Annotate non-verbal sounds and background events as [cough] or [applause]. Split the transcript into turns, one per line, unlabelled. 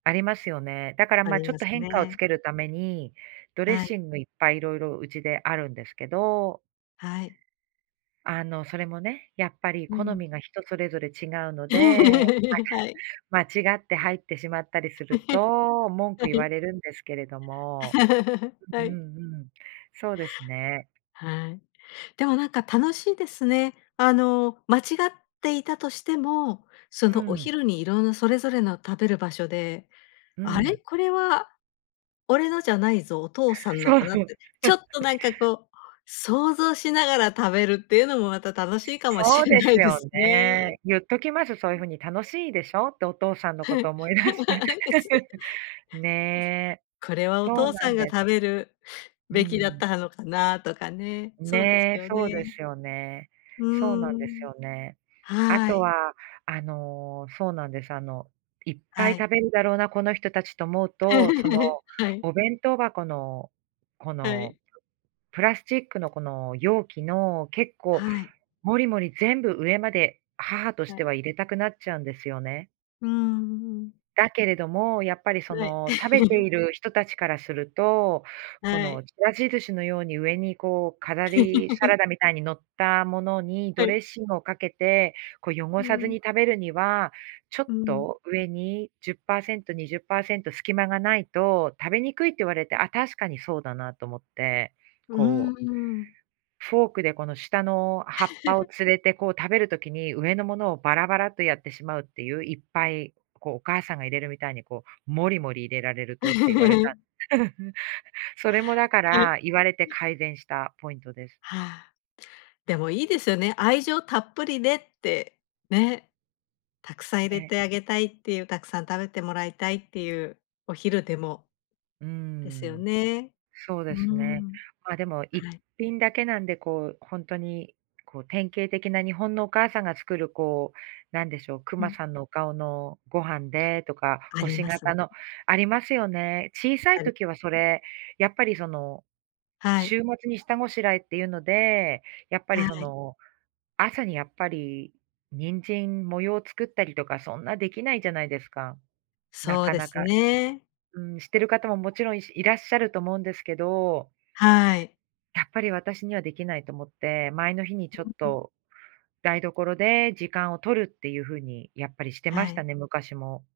ありますよね。だから、
あ
ま、
り
ちょ
ま
っと
す
変化をつ
ね。
けるために、ドレッ
はい。
シングいっぱい色々うちであるんですけど
はい。
あの、それもね、やっぱり
う
好
ん。
みが人それぞれ違うの
[laughs]
で、
はい。
ま、間違って入ってしまったりする
[chuckles]
と文
は
句言わ
い。
れるんですけれども、
[laughs]
う
は
んう
い。
んうん、そうですね。
はい。でもなんか楽しいですね、あの、間違っていたとしても、そ
う
の、お
ん。
昼にいろんなそれぞれの食べる場所で
う
「あれ？
ん。
これは俺のじゃないぞ、お父さんの
そう。
かな？」って、ちょっとなんか
[chuckles]
こう、想像しながら食べるっていうのもまた、楽しいかもし
そう
れ
で
な
す
いで
よ
すね。
ね。言っときますよ、そういう
うん。
風に「楽しいでしょ？」って、お父さん
[laughs]
のこ
はい、
と思い出して。
やつで。
[chuckles] ね。
「これはお
そう
父
な
さ
ん
んが
です。
食べる
う
べきだっ
ん。
た、はのかな？」とかね。そうです
ね、
よ
そうで
ね。
すよね。
う
そうなん
ー
です
ん。
よね。あ
は
と
い。
は、あの、そうなんです、あの「いっぱい
はい。
食べるだろうな、この人たち」と思うと、その、
[laughs] はい。
お弁当箱のこ
は
の
い。
ププラスチックのこの容器の結構
はい。
モリモリ全部上まで、母とし
は
て
い。
は入れたくなっちゃうんですよね。
うーん、うん。
だけれども、やっぱりそ
はい。
の、食べて
[chuckles]
いる人たちからすると、こ
は
の、
い。
ちらし寿司のように上に、こう飾り、サラ
[laughs]
ダみたいに乗ったものに
は
ドレッ
い。
シングをかけて、こ、汚
う
さずに
ん。
食べるには、ちょっ
うん。
と上に、10%、20%隙間がないと食べにくいって言われて、あ、確かにそうだなと思って、
うー
こう
ん。
フォークでこの下の葉っぱを
[chuckles]
連れて、こう、食べる時に上のものをバラバラとやってしまうっていう、いっぱいこう、お母さんが入れるみたいにこう、モリモリ入れられるとって言われた。
[laughs]
[chuckles] それもだか
[chuckles]
ら、言われて改善したポイントです。
はあ。でも、いいですよね、愛情たっぷりでって、ね。たくさん入れ
ね。
てあげたいっていう、たくさん食べてもらいたいっていう、お昼でも
うー
ですよ
ん、
ね。
そう
う
で
ー
すね。
ん。
まあ、でも、いっ
はい。
ぴんだけなんで、こう、ほんとにこう、典型的な日本のお母さんが作る、こう、なんでしょう、ク
う
マ
ん。
さんのお顔のご飯でとか
あり
星
ます。
形のありますよね？小さい
あり
時はそれ、やっぱりその、
はい。
週末に下ごしらえっていうので、やっぱ
は
りそ
い。
の、朝にやっぱり、人参、模様を作ったりとかそんなできないじゃないですか？な
そう
か
で
な
す
か
ね。
うん、してる方ももちろん、しいらっしゃると思うんですけど
はい。
やっぱり私にはできないと思って、前の日にちょ
う
っ
んうん。
と、台所で時間を取るっていうふうにやっぱりしてま
は
し
い。
たね、昔も。